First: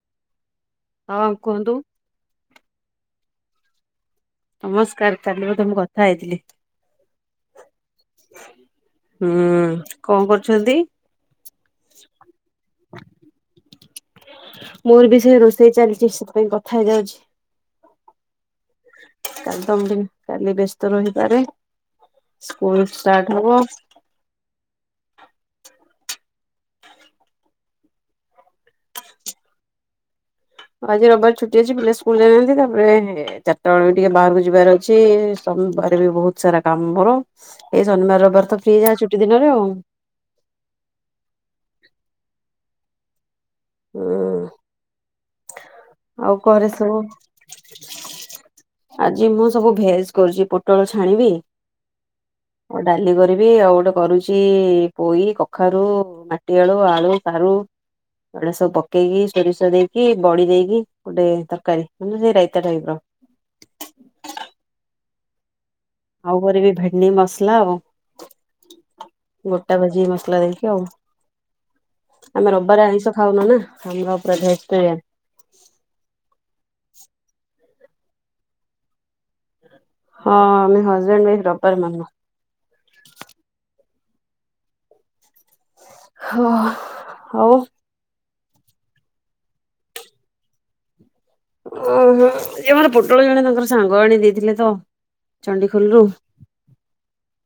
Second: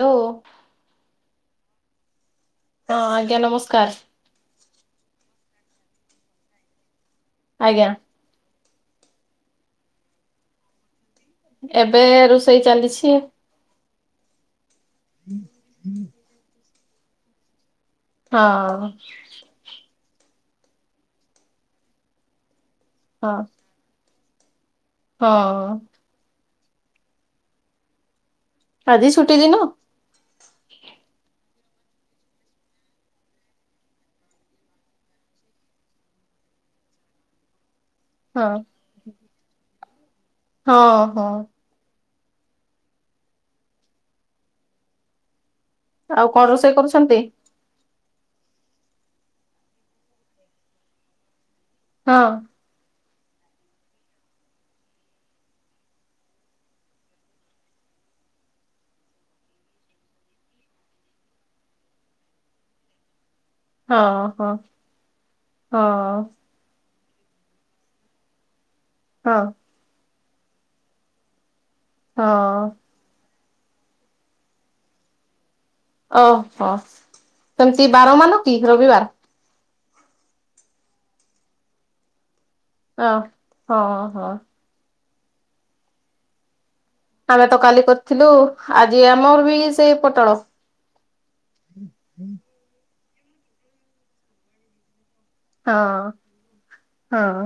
Hello ହଁ ହଁ କୁହନ୍ତୁ। ହଁ ଆଜ୍ଞା ନମସ୍କାର। ନମସ୍କାର, କାଲି ବୋଧେ ମୁଁ କଥା ହେଇଥିଲି? ଆଜ୍ଞା। ହୁଁ କଣ କରୁଚନ୍ତି? ଏବେ ରୋଷେଇ ଚାଲିଛି। ମୋର ବି ସେଇଆ ରୋଷେଇ ଚାଲିଛି, ସେଥିପାଇଁ କଥା ହେଇଯାଉଛି। ହଁ। କାଲି ତ ମୁଁ ତ କାଲି ବ୍ୟସ୍ତ ରହିପାରେ, ସ୍କୁଲ ହଁ। ଷ୍ଟାର୍ଟ ହବ। ହଁ। ଆଜିି ଛୁଟି ଦିିନ? ଆଜି ରବିବାର ଛୁଟି ଅଛି ପିଲା ସ୍କୁଲ ଯାଇନାହାନ୍ତି, ତାପରେ ଚାରିଟା ବେଳକୁ ବି ଟିକେ ବାହାରକୁ ଯିବାର ଅଛି। ସୋମବାର ବି ବହୁତ ସାରା କାମ ମୋର, ଏଇ ଶନିବାର ହଁ ରବିବାର ତ ଫ୍ରି ଯାହା ଛୁଟି ଦିନରେ ଆଉ। ହଁ- ହଁ। ହୁଁ। ଆଉ କଣ ଘରେ ରୋଷେଇ ସବୁ କରୁଛନ୍ତି? ଆଜି ମୁଁ ସବୁ ଭେଜ କରୁଚି, ପୋଟଳ ଛାଣିବି ହଁ। ହଁ ଡାଲି କରିବି ଆଉ ଗୋଟେ କରୁଛି ପୋଇ କଖାରୁ ମାଟି ଆଳୁ ଆଳୁ ସାରୁ ଏଡ ସବୁ ପକେଇକି ସୋରିଷ ଦେଇକି ବଡି ଦେଇକି ଗୋଟେ ତରକାରୀ ସେଇ ରାଇତା ଟାଇପ୍ ର। ହଁ ହଁ ହଁ। ଆଉ କରିବି ଭେଣ୍ଡି ମସଲା ଆଉ ହଁ ଗୋ ଟା ଭାଯିବି ମସଲା ଦେଇକି ଆଉ ଆମେ ହଁ ରବିବାରେ ଆଇଁଷ ଖାଉନା ନା। ହାଲୁଆ [unintelligible] ତେ ଓହୋ ସେମିତି ବାରମାନ କି ରବିବାର। ହଁ ଆମେ ହଜ୍ବେଣ୍ଟ ୱାଇଫ୍ ରବିବାର ମାନୁ। ଅ ହଁ ହଁ। ହ ଆମେ ତ କାଲି କରିଥିଲୁ ଆଜି ଆମର ବି ସେଇ ପୋଟଳ। ଓହୋ ସେ ମମର ପୋଟଳ ଜଣେ ତାଙ୍କର ସାଙ୍ଗ ଆଣି ଦେଇଥିଲେ ତ। ଚଣ୍ଡିଖୋଲରୁ ହଁ ହଁ।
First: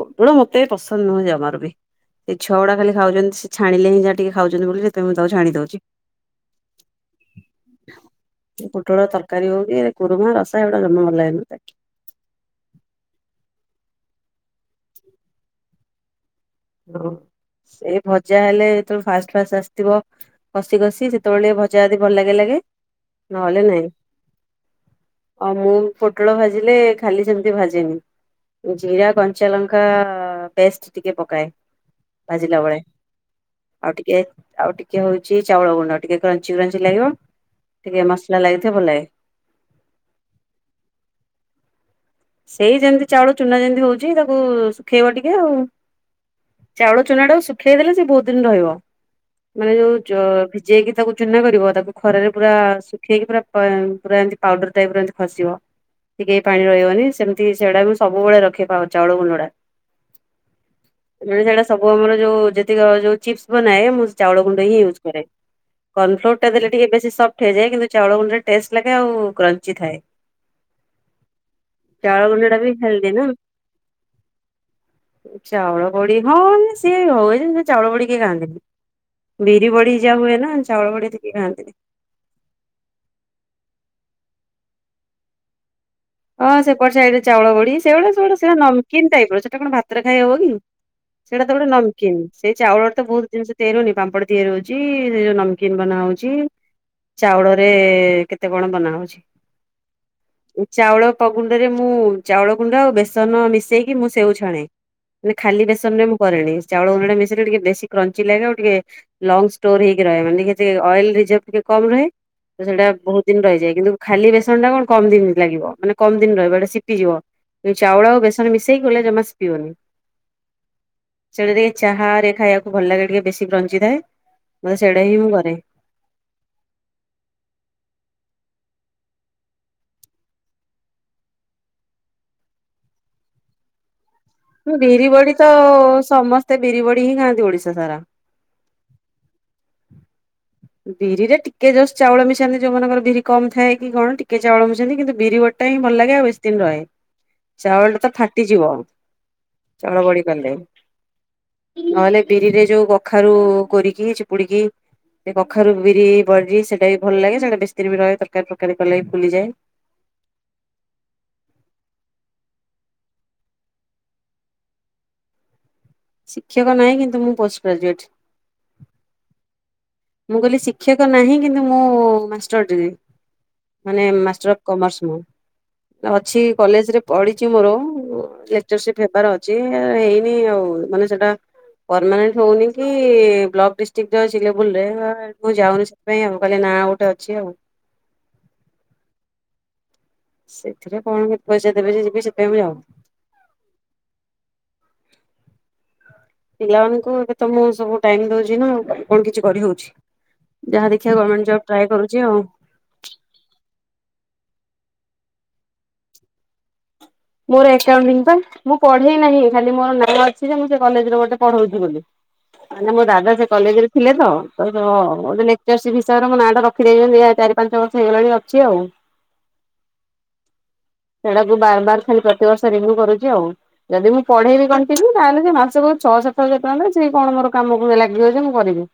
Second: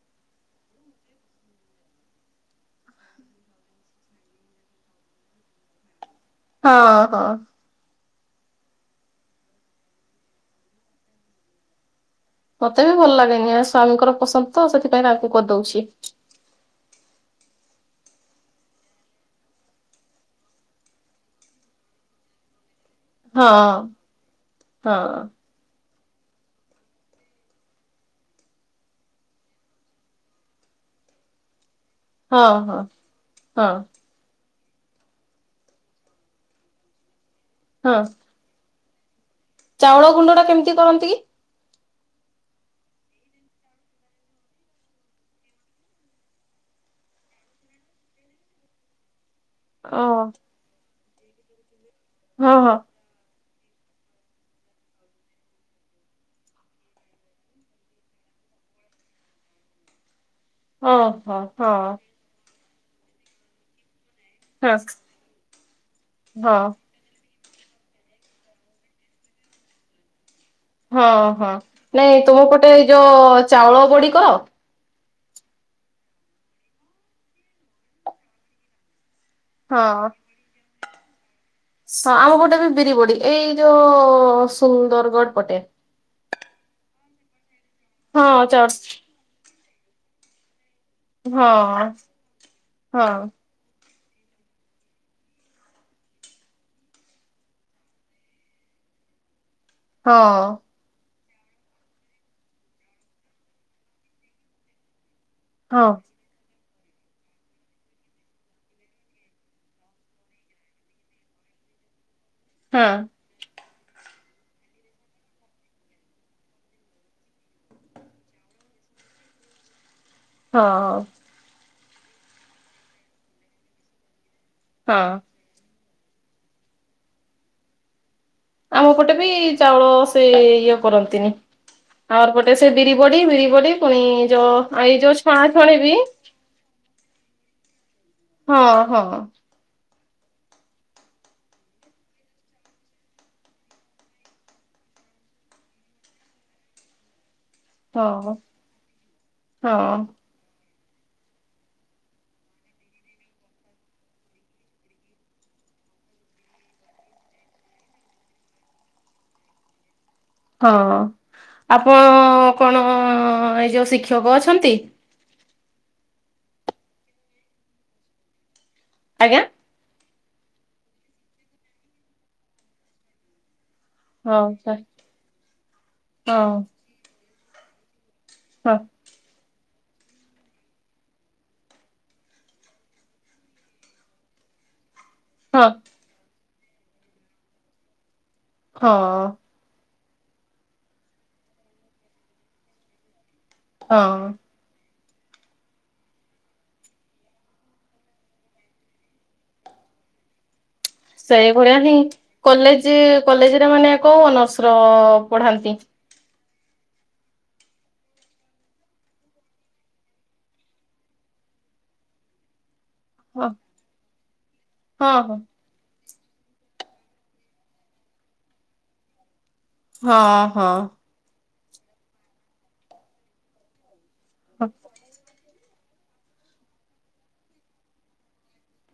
ପୋଟଳ ମତେ ବି ପସନ୍ଦ ନୁହେଁ ଜମାରୁ ବି। ଏ ଛୁଆ ଗୁଡା ଖାଲି ଖାଉଛନ୍ତି ସେ ଛାଣିଲେ ହିଁ ଯାହା ଟିକେ ଖାଉଛନ୍ତି ବୋଲି ସେଥିପାଇଁ ମୁଁ ତାକୁ ଛାଣି ଦଉଛି। ହଁ ହଁ। ପୋଟଳ ତରକାରୀ ହଉ କି କୁରୁମା ରସା ଏଇଗୁଡା ଜମା ଭଲ ଲାଗନି ମତେ। ମତେ ବି ଭଲ ଲାଗେନି ଆ ସ୍ଵାମୀଙ୍କର ପସନ୍ଦ ତ ସେଥିପାଇଁ ତାଙ୍କୁ କରିଦଉଛି। ଓ ସେ ଭଜା ହେଲେ ଯେତେବେଳେ ଫାଷ୍ଟ ଫାଷ୍ଟ ଆସିଥିବ କଷ କସିି ସେତେବେଳେ ଭଜା ଯଦି ଭଲ ଲାଗେ ଲାଗେ ନହେଲେ ହଁ। ନାଇଁ। ହଁ ଆ ମୁଁ ପୋଟଳ ଭାଜିଲେ ଖାଲି ସେମିତି ଭାଜେନି। ଜିରା କଞ୍ଚା ଲଙ୍କା ପେଷ୍ଟ ଟିକେ ପକାଏ। ହଁ ଭାଜିଲା ବେଳେ ହଁ ହଁ ଆଉ ଟିକେ ଆଉ ଟିକେ ହଉଛି ଚାଉଳ ଗୁଣ୍ଡ ଟିକେ କ୍ରଞ୍ଚି କଞ୍ଚି ଲାଗିବ ହଁ ଟିକେ ମସଲା ଲାଗିଥିବ ଭଲ ଲାଗେ। ଚାଉଳ ଗୁଣ୍ଡ ଟା କେମିତି କରନ୍ତି କି? ସେଇ ଯେମିତି ଚାଉଳ ଚୁନା ଯେମିତି ହଉଛି ତାକୁ ଶୁଖେଇବ ଟିକେ ଆଉ। ଚାଉଳ ଚୁନା ଟାକୁ ଶୁଖେଇ ଦେଲେ ସ ସେ ବହୁତ ଦିନ ରହିବ। ମାନେ ଓ ଯୋଉ ଭିଜେଇକି ତାକୁ ଚୁନା କରିବ ତାକୁ ଖରାରେ ପୁରା ହଁ ହଁ ଶୁଖେଇକି ପୁରା ପୁରା ଏମିତି ପାଉଡର ଟାଇପରେ ଏମିତି ଖସିବ ଟିକେ ଏ ପାଣି ରହିବନି ସେମିତି ସେଇଟା ବି ସବୁବେଳେ ରଖେ ଚାଉଳ ଗୁଣ୍ଡ ଗୁଡା। ହଁ ହଁ ସେଟା ହଁ ସବୁ ଆମର ଯୋଉ ଯେ ଯୋଉ ଚିପସ ବନାଏ ମୁଁ ଚାଉଳ ଗୁଣ୍ଡ ହଁ ହି ୟୁଜ କରେ କର୍ଣଫ୍ଲୋର ଟା ହଁ ଦେଲେ ଟିକେ ବେଶୀ ସ ହେଇଯାଏ କିନ୍ତୁ ଚାଉଳ ଗୁଣ୍ଡରେ ଟେଷ୍ଟ ଲାଗେ ଆଉ କ୍ରଞ୍ଚି ଥାଏ। ହଁ ହଁ ନାଇଁ ଚାଉଳ ତୁମ ଗୁଣ୍ଡଟା ବି ପଟେ ଏଇ ହେଲ୍ଦି ଯୋଉ ନା। ଚାଉଳ ବଡି କର? ଚାଉଳ ବଡି ହଁ ସିଏ ହୁଏ ସେ ଚାଉଳ ବଡି କେହି ଖାଆନ୍ତିନି। ବିରି ବଡି ହଁ ଯାହା ହୁଏ ନା ଚାଉଳ ବଡିଏତେ କେହି ଖାଆନ୍ତିନି। ଆମ ପଟେ ବି ବିରି ବଡି ଏଇ ଯୋଉ ସୁନ୍ଦରଗଡ଼ ପଟେ। ହଁ ସେପଟ ସାଇଡରେ ଚାଉଳ ବଢି ସେଇଭଳିଆ ସେଡ ହଁ ସୋ ଚ ନମକନ୍ ଟାଇପ ର ସେଟା କଣ ଭାତରେ ଖାଇ ହବ କି। ସେଇଟା ତ ଗୋଟେ ହଁ ନମକନ୍ ସେଇ ଚାଉଳରେ ତ ହଁ ବହୁତ ଜିନିଷ ତିଆରି ହୋଉନି ପାମ୍ପଡ଼ ତିଆରି ହଉଛି ଯୋଉ ନମକନ୍ ବନା ହଉଛି। ଚାଉଳରେ କେତେ କଣ ବନାହଉଛି। ହଁ। ଚାଉଳ ପ ଗୁଣ୍ଡରେ ମୁଁ ଚାଉଳ ଗୁଣ୍ଡ ଆଉ ବେସନ ମିଶେଇକି ମୁଁ ସେଉ ଚ୍ଛାଣେ ମାନେ ଖାଲି ହଁ ବେସନ ରେ ମୁଁ କରେନି ଚାଉଳ ଗୁଣ୍ଡ ଟା ମିଶେଇଲେ ଟିକେ ବେଶୀ କ୍ରଞ୍ଚି ଲାଗେ ଆଉ ଟିକେ ଲଙ୍ଗ ଷ୍ଟୋର ହେଇକି ରହେ ମାନେ ଅଏଲ ରିଜର୍ଭ ଟିକେ କମ ରହେ। ତ ହଁ ସେଇଟା ବହୁତ ଦିନ ରହିଯାଏ କିନ୍ତୁ ଖାଲି ବେସନ ଟା କଣ କମ ଦିନ। ଲାଗିବ ମାନେ କମ ଦିନ ରହିବ ଏଟା ସିପିଯିବ। ଏ ଚାଉଳ ଆଉ ବେସନ ମିଶେଇକି କଲେ ଜମା ସିପିବନି। ହଁ। ସେଇଟା ଟିକେ ଚାହା ରେ ଖାଇବାକୁ ଭଲ ଲାଗେ, ଟିକେ ବେଶୀ ବଞ୍ଚିଥାଏ ମତେ ସେଇଟା ହଁ ହିଁ ମୁଁ କରେ। ଆମ ପଟେ ବି ଚାଉଳ ସେ ଇଏ କରନ୍ତିନି। ଆଉର୍ ପଟେ ସେ ବିରି ବଡି ବିରି ବଡି। ପୁଣି ଯୋଉ ଆଇ ବିରି ଯୋଉ ବଡି ତ ଛଣା ଛୁଆଣ ବି। ସମସ୍ତେ ବିରି ବଡି ହିଁ ଖାଆନ୍ତି ଓଡିଶା ସାରା। ହଁ ହଁ। ବିରିରେ ଟିକେ ଜଷ୍ଟ ଚାଉଳ ମିଶାନ୍ତି ଯୋଉମାନଙ୍କର ବିରି କମ୍ ଥାଏ କି କଣ ଟିକେ ଚାଉଳ ମିଶାନ୍ତି, କିନ୍ତୁ ବିରି ବଡି ହି ଭଲ ଲାଗେ ଆ ବେଶ ଦିନ ରହେ। ହଁ। ଚାଉଳ ଟା ତ ଫାଟିଯିବ ଚାଉଳ ହଁ ବଡି ଲେ ନହେଲେ ବିରିରେ ଯୋଉ କଖାରୁ କୋରିକି ଚିପୁଡିକି ସେ କଖାରୁ ବିରି ବରି ସେଟା ବି ଭଲ ଲାଗେ ସେଇଟା ବେଶୀ ଦିନ ବି ରହେ ତରକାର ତରକାରୀ କଲେ ଫୁଲିଯାଏ। ହଁ ଆପଣ କଣ ଏଇ ଯୋଉ ଶିକ୍ଷକ ଅଛନ୍ତି? ଶିକ୍ଷକ ନାହିଁ କିନ୍ତୁ ମୁଁ ପୋଷ୍ଟ ଗ୍ରାଜୁଏଟ୍। ଆଜ୍ଞା। ମୁଁ କହିଲି ଶିକ୍ଷକ ନାହିଁ କିନ୍ତୁ ମୁଁ ମାଷ୍ଟର [unintelligible] ମାନେ ହଁ ମାଷ୍ଟର ସାର୍ କମର୍ସ ମୁ ଅଛି ହଁ କଲେଜରେ ପଢିଛି ମୋର ହଁ ଲଚରସିପ ହେବାର ଅଛି, ହେଇନି ଆଉ ମାନେ ସେଟା ପରମାନେଣ୍ଟ ହଉନି କି ବ୍ଲକ ଡିଷ୍ଟ୍ରିକ୍ଟ [unintelligible] ଭୁଲରେ ମୁଁ ହଁ ଯାଉନି ସେଥିପାଇଁ ଆଉ କାଲି ନାଁ ଗୋଟେ ଅଛି ଆଉ। ହଁ। ସେଥିରେ କଣ କେତେ ପଇସା ଦେବେ ଯେ ଯିବି ସେଥିପାଇଁ ଯାଉନି। ହଁ। ପିଲାମାନାନଙ୍କୁ ଏବେ ତ ମୁଁ ସବୁ ଟାଇମ ଦୋଉଚି ନା କଣ କିଛି କରିହଉଛି ଯାହା ଦେଖିଆ ଗମେଣ୍ଟ ଜବ ସେଇଭଳିଆ ଟ୍ରା ହିଁ କରୁଛି ଆଉ। କଲେଜ କଲେଜରେ ମାନେ କୋଉ ଅନର୍ସ ର ପ? [unintelligible] ମୋର [unintelligible] ମୁଁ ପଢେଇ ନାହିଁ ଖାଲି ମୋର ନାଁ ଅଛି ଯେ ମୁଁ ସେ କଲେଜରେ ଗୋଟେ ପଢ଼ୌଉଚି ବୋଲି। ମ ମୋ ଦାଦା ସେ ହଁ କଲେଜ ରେ ଥିଲେ ତ। ହଁ ମାନେ ଜର୍ସି ଭିସାବରେ ମୋ ନାଁ ଟ ରଖିଦେଇଛନ୍ତି ଚାରି ପାଞ୍ଚ ବର୍ଷ ହେଇଗଲାଣି ଅଛି ଆଉ। ହଁ ହଁ। ସେଇଟାକୁ ବାର ବାର ଖାଲି ପ୍ରତିିବର୍ଷ ରିଭିଉ କରୁଛି ଆଉ। ଯଦି ମୁଁ ପଢେଇବି ହଁ କଣ୍ଟିନିୁ ତାହଲେ ମାସକୁ ଛଅ ସାତ ସଏ କଣ ମୋର କାମକୁ ଲାଗିବଯେ ମୁଁ କରିବି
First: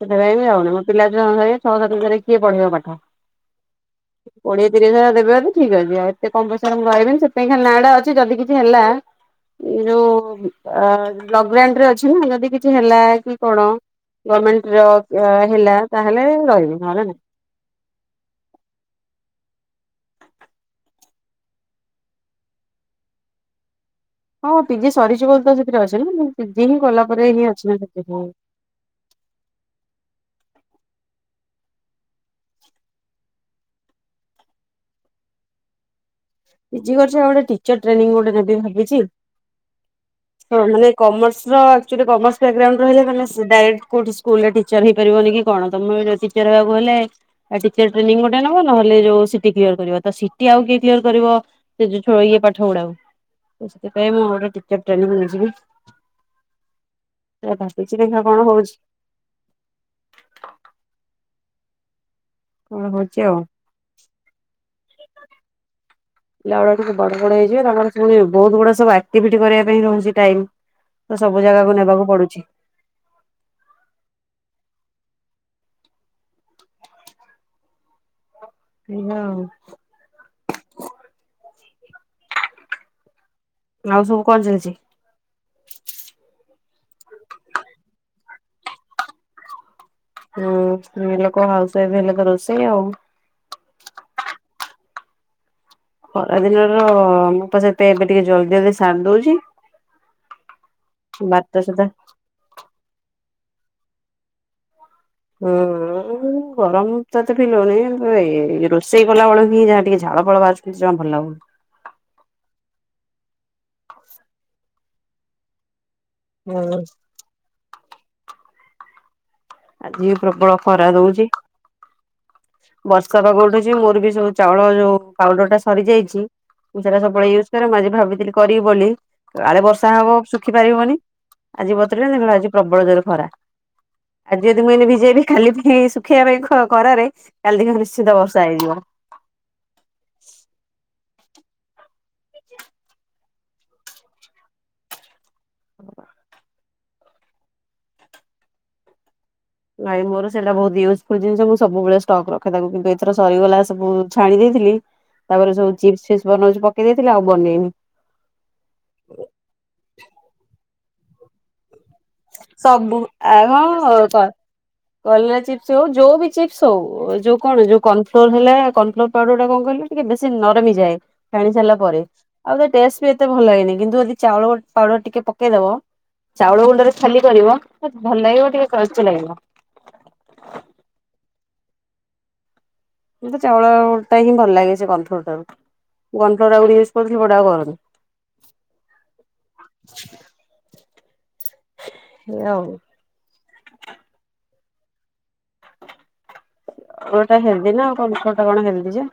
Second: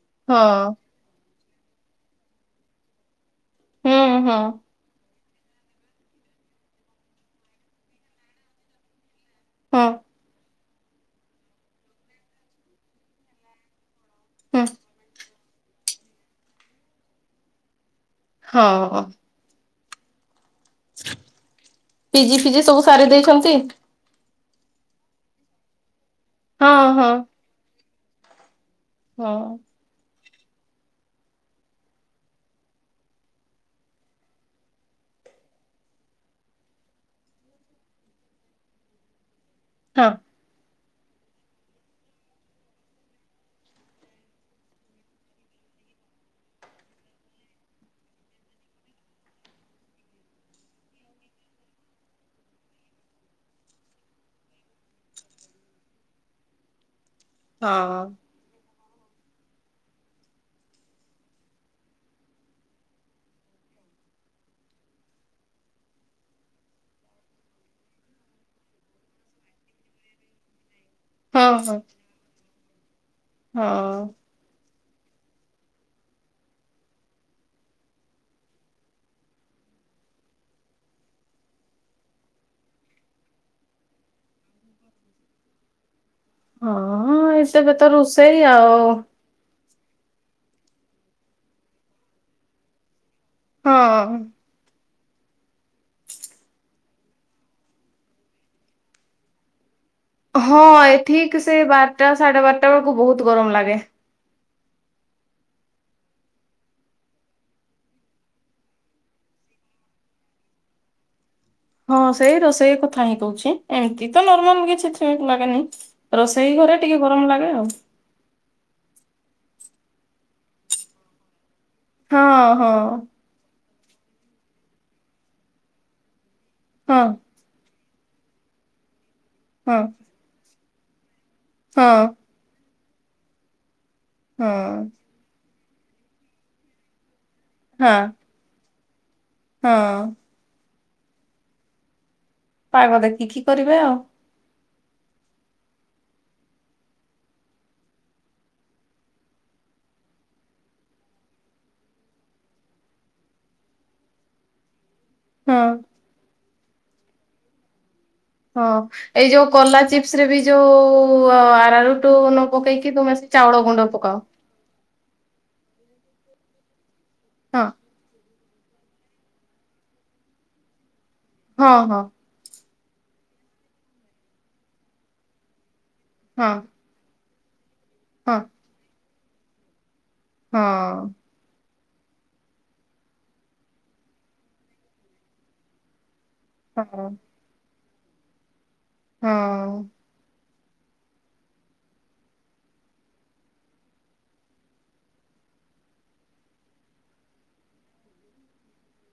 ସେଥିପାଇଁ ବି ଆଉ ହଁ [unintelligible] ପିଲା ଛୁଆ ଙ୍କୁ ଛାଡିକି ଛଅ ସାତରେ କିଏ ପଢେଇ ବ ପାଠ ହୁଁ ହୁଁ କୋଡ଼ି [unintelligible] ଦେବେ ଯଦି ଠିକ୍ ଅଛି ଆଉ ଏତେ କମ ପଇସାରେ ମୁଁ ରହିବିନି ସେଥିାଇଁ ଖାଲି ନାଁଟା ଅଛି ଯଦି କିଛି ହେଲା। ହୁଁ ଏ ଯୋଉ ଲଗରେ ଅଛି ନା ଯଦି କିଛି ହେଲା କି କଣ ଗମେଣ୍ଟ ହେଲା ତାହେଲେ ରହିବି [unintelligible] ହଁ। ପି ଜି ଫି ଜି ସବୁ ସାରି ଦେଇଛନ୍ତି? ହଁ ପିଜି ସରିଛି ବୋଲି ତ ସେଥିରେ ଅଛି ନା, ପିଜି ହିଁ ହଁ କଲା ହଁ ପରେ ହିଁ ଅଛି ନା ସେଥି [unintelligible] ହଁ। କରିଛ ଗୋଟେ ଟିଚର ଟ୍ରେନିଂ ଗୋଟେ ନବି ଭାବିଛି। ହଁ। ହଁ ମାନେ କମର୍ସ ଆକ୍ଚୁଆଲି କମର୍ସ ବ୍ୟାଗ୍ରାଉଣ୍ଡ ରହିଲେ ଡାଇକ୍ କୋଠି ସ୍କୁଲର ଚଚାର ହେଇପାରିବନି କି କଣ ତମେ ତିଚାର ହେବାକୁ ହେଲେ ଆଟିଚର ଟ୍ରେନିଂ ଗୋଟେ ନବ ନହଲେ ଯୋଉ ସଟି କ୍ଲିୟର କରିବାବ ତ ସି ଟି ଆଉ କିଏ କ୍ଲିୟର କରିବ ସେ ଛଏ ପାଠ ପଢଡାଉ ସେଥିପାଇଁ ମୁଁ ଗୋଟେ ଟିଚର ଟ୍ରେନିଂ ନେଇଯିବି। ହଁ ଦେଖିଆ କଣ ହୋଉଚି। [unintelligible] ପିଲା ଗୁଡ଼ାକ ସବୁ ବଡ଼ ବଡ ହେଇଯିବେ ତାଙ୍କର ପୁଣି ବହୁତ ଗୁଡେ ସବୁ ଆକ୍ଟିଭିଟି କରିବା ପାଇଁ ରହୁଛି ଟାଇମ। ତ ସବୁ ହଁ ଜାଗାକୁ ହଁ ନେବାକୁ ପଡୁଛି। ହଁ। ଏଇ ପା ଆଉ। ଆଉ ସବୁ କଣ ଚାଲିଛି? ହଁ ଏଇ ତ କେତେ ରୋଷେଇ ଆଉ। ହଁ ସ୍ତ୍ରୀ ଲୋକ ହାଉସ ୱାଇଫ ହେଲେ ତ ରୋଷେଇ ଆଉ। ହଁ। ଖରାଦିନର ମୁଁ ପା ସେଥିପାଇ ଏବେ ଟିକେ ଜଲଦି ଜଲଦି ସାରି ଦଉଛି। ହଁ ଏ ଠିକି ସେ ବାରଟା ସାଢେ ବାରଟା ବେଳକୁ ବହୁତ ଗରମ ଲାଗେ। ହୁଁ। ଉ ଗରମ ତ ଏତେ ଫିଲ‌ ହଉନି ଏ ଇଏ ରୋଷେଇ କଲାବେଳକୁ ହିଁ ଯାହା ଟିକେ ଝାଳ ଫାଳ ବାହାରୁଛି ମତେ ଜମା ଭଲ ଲାଗୁନି। ହଁ ସେଇ ରୋଷେଇ କଥା ହିଁ କହୁଛି ଏମିତି ତ ନର୍ମାଲ କିଛି ଏତେ ଲାଗେନି। ରୋଷେଇ ଘରେ ଟିକେ ଗରମ ଲାଗେ ଆଉ। ଆଜି ବି ପ୍ରବଳ ଖରା ଦଉଛି ହଁ ହଁ ବର୍ଷା ପାଗ ଉଠ ଚି ମୋର ବି ସବୁ ଚାଉଳ ଯୋଉ ପାଉଡର ଟା ସରି ଯାଇଛି ମୁଁ ସେଟା ହଁ ସବୁବେଳେ ୟୁଜ କରେ ମୁଁ ଆଜି ଭାବଥିଲି। କରିବି ବୋଲି କାଳେ ହଁ। ବର୍ଷା ହବ ଶୁଖି ପାରିବନି। ଆଜି ହଁ ବତୁରେଇବିନି ଦେଖିଲା ଆଜି ପ୍ରବଳ ଜୋରେ ଖରା। ଆଜି ଯଦି ମୁଁ ଏଇନେ ହଁ ଭିଜେଇବି କାଲି ପାଇଁ ଶୁଖେଇବା ପାଇଁ ଖ-ଖରାରେ କାଲି ଦେଖିବ ହଁ ନିଶ୍ଚିତ ବର୍ଷା ହେଇଯିବ। ହଁ। ପାଗ ଦେଖିକି କରିବେ ଆଉ। ନାଇଁ ମୋର ସେଇଟା ବହୁତ ୟୁଜ୍ଫୁଲ ଜିନିଷ ମୁଁ ସବୁବେଳେ ଷ୍ଟକ୍ ରଖେ ତାକୁ କିନ୍ତୁ ଏଥର ସରିଗଲା ସବୁ ଛାଣି ଦେଇଥିଲି। ତାପରେ ହଁ। ସବୁ ଚିପସ ଫିପସ ବନଉଛି ପକେଇ ଦେଇଥିଲି ଆଉ ବନେଇନି। ହଁ ଏଇ ଯୋଉ କଲା ଚିପ୍ସ ରେ ବି ଯୋଉ ଅ ଆରା ରୁ ଟୁ ନ ପକେଇକି ସବୁ ତୁମେ ସେ ଆ ଚାଉଳ ଗୁଣ୍ଡ ହଁ କ ପକାଅ। କଲରା ଚିପ୍ସ ହଉ ଯୋଉ ବି ଚିପ୍ସ ହଉ ଉ ଏ ଯୋଉ କଣ ଯୋଉ। ହଁ କନଫ୍ଲୋର ହେଲା କନଫ୍ଲୋର ପାଉଡର ଟା କଣ କହିଲ ଟିକେ ବେଶୀ ନରମ ହେଇଯାଏ ଛାଣି ସାରିଲା ହଁ ପରେ। ଆଉ ତା ଟେଷ୍ଟ ବି ଏତେ ଭଲ ଲାଗେନି କିନ୍ତୁ ଯଦି ଚାଉଳ ପାଉଡର ଟିକେ ପକେଇଦବ ହଁ ଚାଉଳ ଗୁଣ୍ଡରେ। ଖାଲି କରିବ ତ ଭଲ ହଁ ଲାଗିବ ଟିକେ କଚା ଲାଗିବ। ହଁ। ମୋତେ ଚାଉଳଟା ହିଁ ଭଲ ଲାଗେ ସେ କନଫ୍ଳୋର ଠାରୁ। କନଫ୍ଲୋର ଆଗରୁ ହଁ ୟୁଜ୍ ହଁ କରୁଥିଲି ବଟ ଆଉ କରୁନି। ହଁ। ଏଇୟା ଆଉ। ଚାଉଳ ଟା ହେଲଦି ନା ଆଉ କନଫ୍ଲୋର ଟା କଣ ହେଲଦି ଯେ।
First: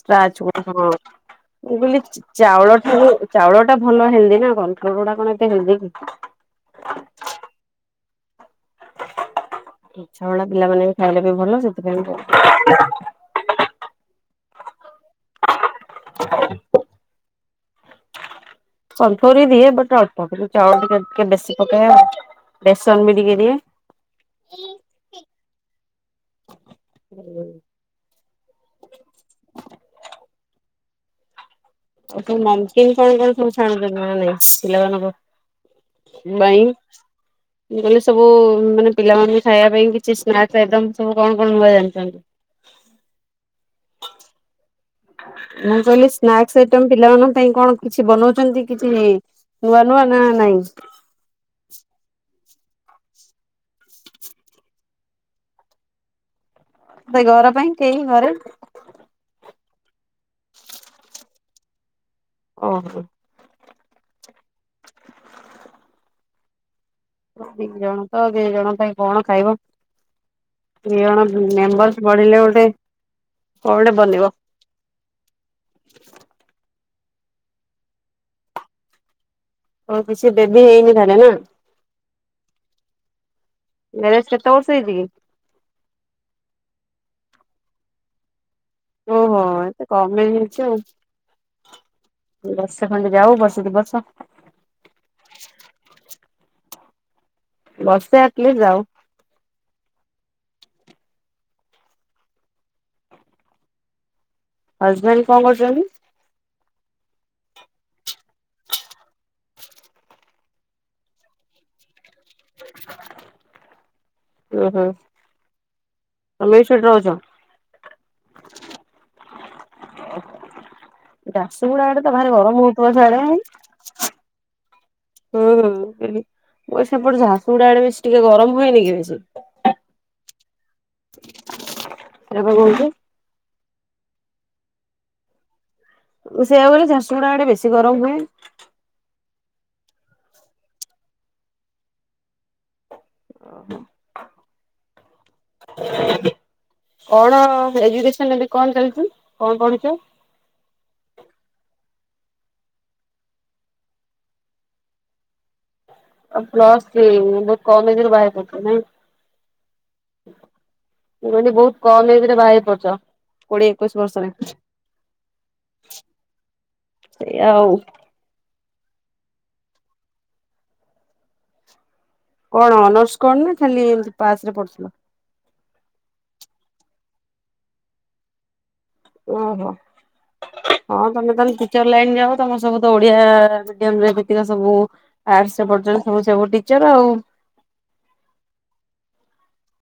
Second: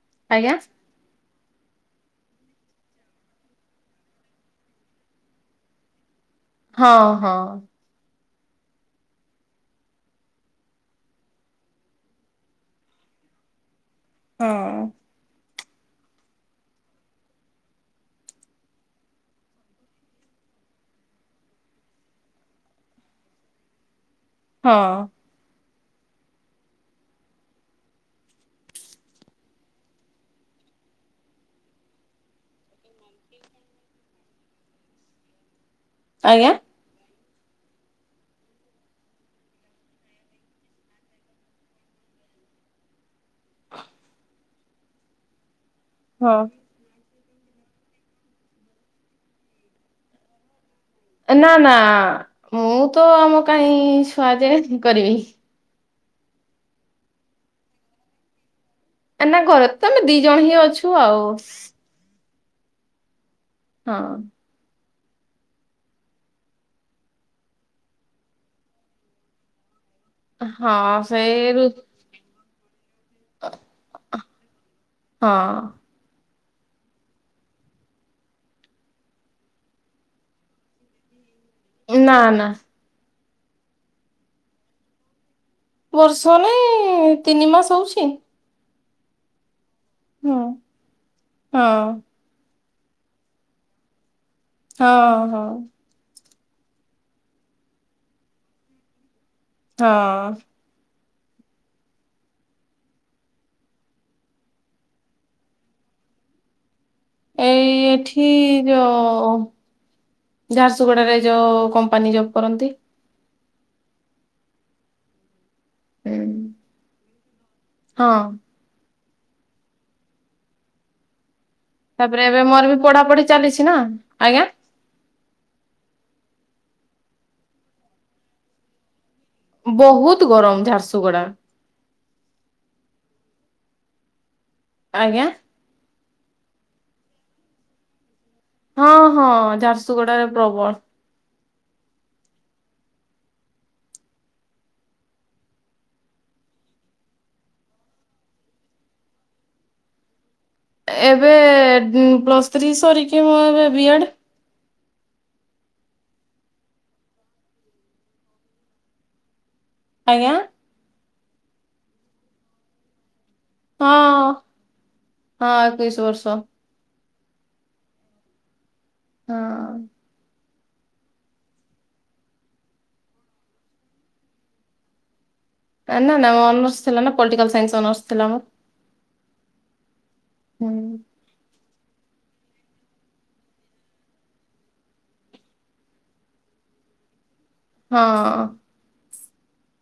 ଷ୍ଟ୍ରାଚ ଆଜ୍ଞା [unintelligible] ହଁ। ମୁଁ କହିଲି ଚ-ଚାଉଳ ଠାରୁ ଚାଉଳ ଟା ଭଲ ହେଲଦି ନା କନଫ୍ଲୋର ଗୁଡ଼ା କଣ ଏତେ ହେଲଦି କି। ହଁ ହଁ। [unintelligible] ଗୁଡ଼ା ପିଲାମାନେ ବି ଖାଇଲେ ବି ଭଲ ସେଥିପାଇଁ ମୁଁ ହଁ। ହ। କନଫ୍ଲୋର ବି ଦିଏ ବଟ ଅଳ୍ପ କିନ୍ତୁ ଚାଉଳ ଟିକେ ଟିକେ ବେଶୀ ପକାଏ ବେସନ ବି ଟିକେ ଦିଏ। ହଁ। ହୁଁ। ଆଉ ତୁ ନମକିନ୍ କଣ କଣ ସବୁ ଛାଣୁଛୁ ନା ନାଇ ପିଲାମାନଙ୍କୁ? ପାଇଁ। ହ ମୁଁ କହିଲି ସବୁ ମାନେ ପିଲାମାନେ ଖାଇଆ ପାଇଁ କିଛି ସ୍ନାକ୍ସ ଆଇଟମ୍ ସବୁ କଣ କଣ ନୂଆ ଜାଣିଚନ୍ତି? ମୁଁ କହିଲି ହଁ ସ୍ନାକ୍ସ ଆ ଟମ୍ ପିଲାମାନଙ୍କ ପାଇଁ କଣ କିଛି ବନଉଚନ୍ତି କିଛି ନୂଆ ନୂଆ ନା ନାଇଁ। ନା ନା ମୁଁ ତ ଆମ କାଇଁ ସୁୁଆଦିଆ କରିବି। ବା ଘର ପାଇଁ କେହି ଘରେ ନା ଘରେ ତ ଆମେ ଦିଜଣ ହିଁ ଅଛୁ ଆଉ। ଓ ହୋ। ହଁ। ଦି ଜଣ ତ ଦି ଜଣ ପାଇଁ କଣ ଖାଇବ ଦି ହଁ ଜଣ ସେଇ ରୁ ମେମ୍ବର ବଢିଲେ ଗୋଟେ କଣ ଗୋଟେ ବନିବ। ହଁ। ଆଉ କିଛି ବେବି ହେଇନି ତାହେଲେ ନା? ନା ନା। ମ୍ୟାରେଜ କେତେବର୍ଷ ହେଇଚି କି? ବର୍ଷ ନାଇଁ ତିନି ମାସ ହଉଛି। ଓ ହୋ ଏତେ କମେଇ ହୁଁ। ହେଇଚି ଆଉ। ହଁ ବର୍ଷେ ଖଣ୍ଡେ ଯାଉ ବର୍ଷେ ଦି ବର୍ଷ। ହଁ ହଁ। ବର୍ଷେ ଆଟଲି ଯାଉ। ହଁ। ହଜବେଣ୍ଡ କଣ କରୁଚନ୍ତି? ଏଇ ଏଠି ଯୋ ଝାରସୁଗୁଡାରେ ଯୋଉ କମ୍ପାନୀ ଜବ୍ କରନ୍ତି। ଓ ହୋ ହୁଁ। ତମେ ବି ସେଟି ରହୁଚ। ହଁ। ଓ ଝାସୁଗୁଡା ଆଡେ ତ ତାପରେ ଭାରି ଏବେ ଗରମ ମୋର ବି ହଉଥିବ ପଢାପଢି ଚାଲିଛି ନା ସାଡେ। ଆଜ୍ଞା ହୁଁ ହୁଁ ମୁଁ ସେପଟେ ଝାସୁଗୁଡା ଆଡେ ବେଶୀ ଟିକେ ଗରମ ହୁଏନି କି ବେଶି। ବହୁତ ଗରମ ଝାରସୁଗୁଡା। ରେବେ କୋଉଠି? ଆଜ୍ଞା। ମୁଁ ସେଇଆ କହିଲି ଝାରସୁଗୁଡା ଆଡେ ବେଶୀ ଗରମ ହୁଏ। ହଁ ହଁ ଝାରସୁଗୁଡାରେ ପ୍ରବଳ। ଅ ହ। କଣ ଏଜୁକେସନ ଏବେ କଣ ଚାଲିଚି କଣ ପଢୁଚ? ଏବେ ଉଁ ପ୍ଲସ୍ ଥ୍ରୀ ସରିକି ମୁଁ ଏବେ ବି ଏଡ୍। ପ୍ଲସ ଥ୍ରି ବହୁତ କମ୍ ଏଜରେ ବାହା ହେଇପଡିଚ ନାଇଁ। ଆଜ୍ଞା। ମୁ କହିଲି ବହୁତ କମ୍ ଏଜ ରେ ବାହା ହେଇପଡିଚ। କୋଡିଏ ଏକୋଇଶି ହଁ ହଁ ବର୍ଷରେ ଏକୋଇଶି ବର୍ଷ ସେଇଆ ଆଉ। ହଁ। କଣ ଅନର୍ସ କଣ ନା ଖାଲି ଏମତି ପାସ୍ ରେ ପଢୁଥିଲ? ନା ନା ଅନର୍ସ ଥିଲା ନା ପଲିଟିକାଲ ସାଇନ୍ସ ଅନର୍ସ ଥିଲା ମୋର। ଓ ହଁ ହୁଁ ହଁ। ତମେ ତାହାଲେ ଟିଚର ଲାଇନ ଯାଅ ତମର ସବୁ ତ ଓଡିଆ ମିଡିୟମରେ ଏବେତିକ ସବୁ ଆର୍ଶ ପଢୁଚନ୍ତି ସବୁ ସବୁ ଟିଚର ଆଉ। ହଁ।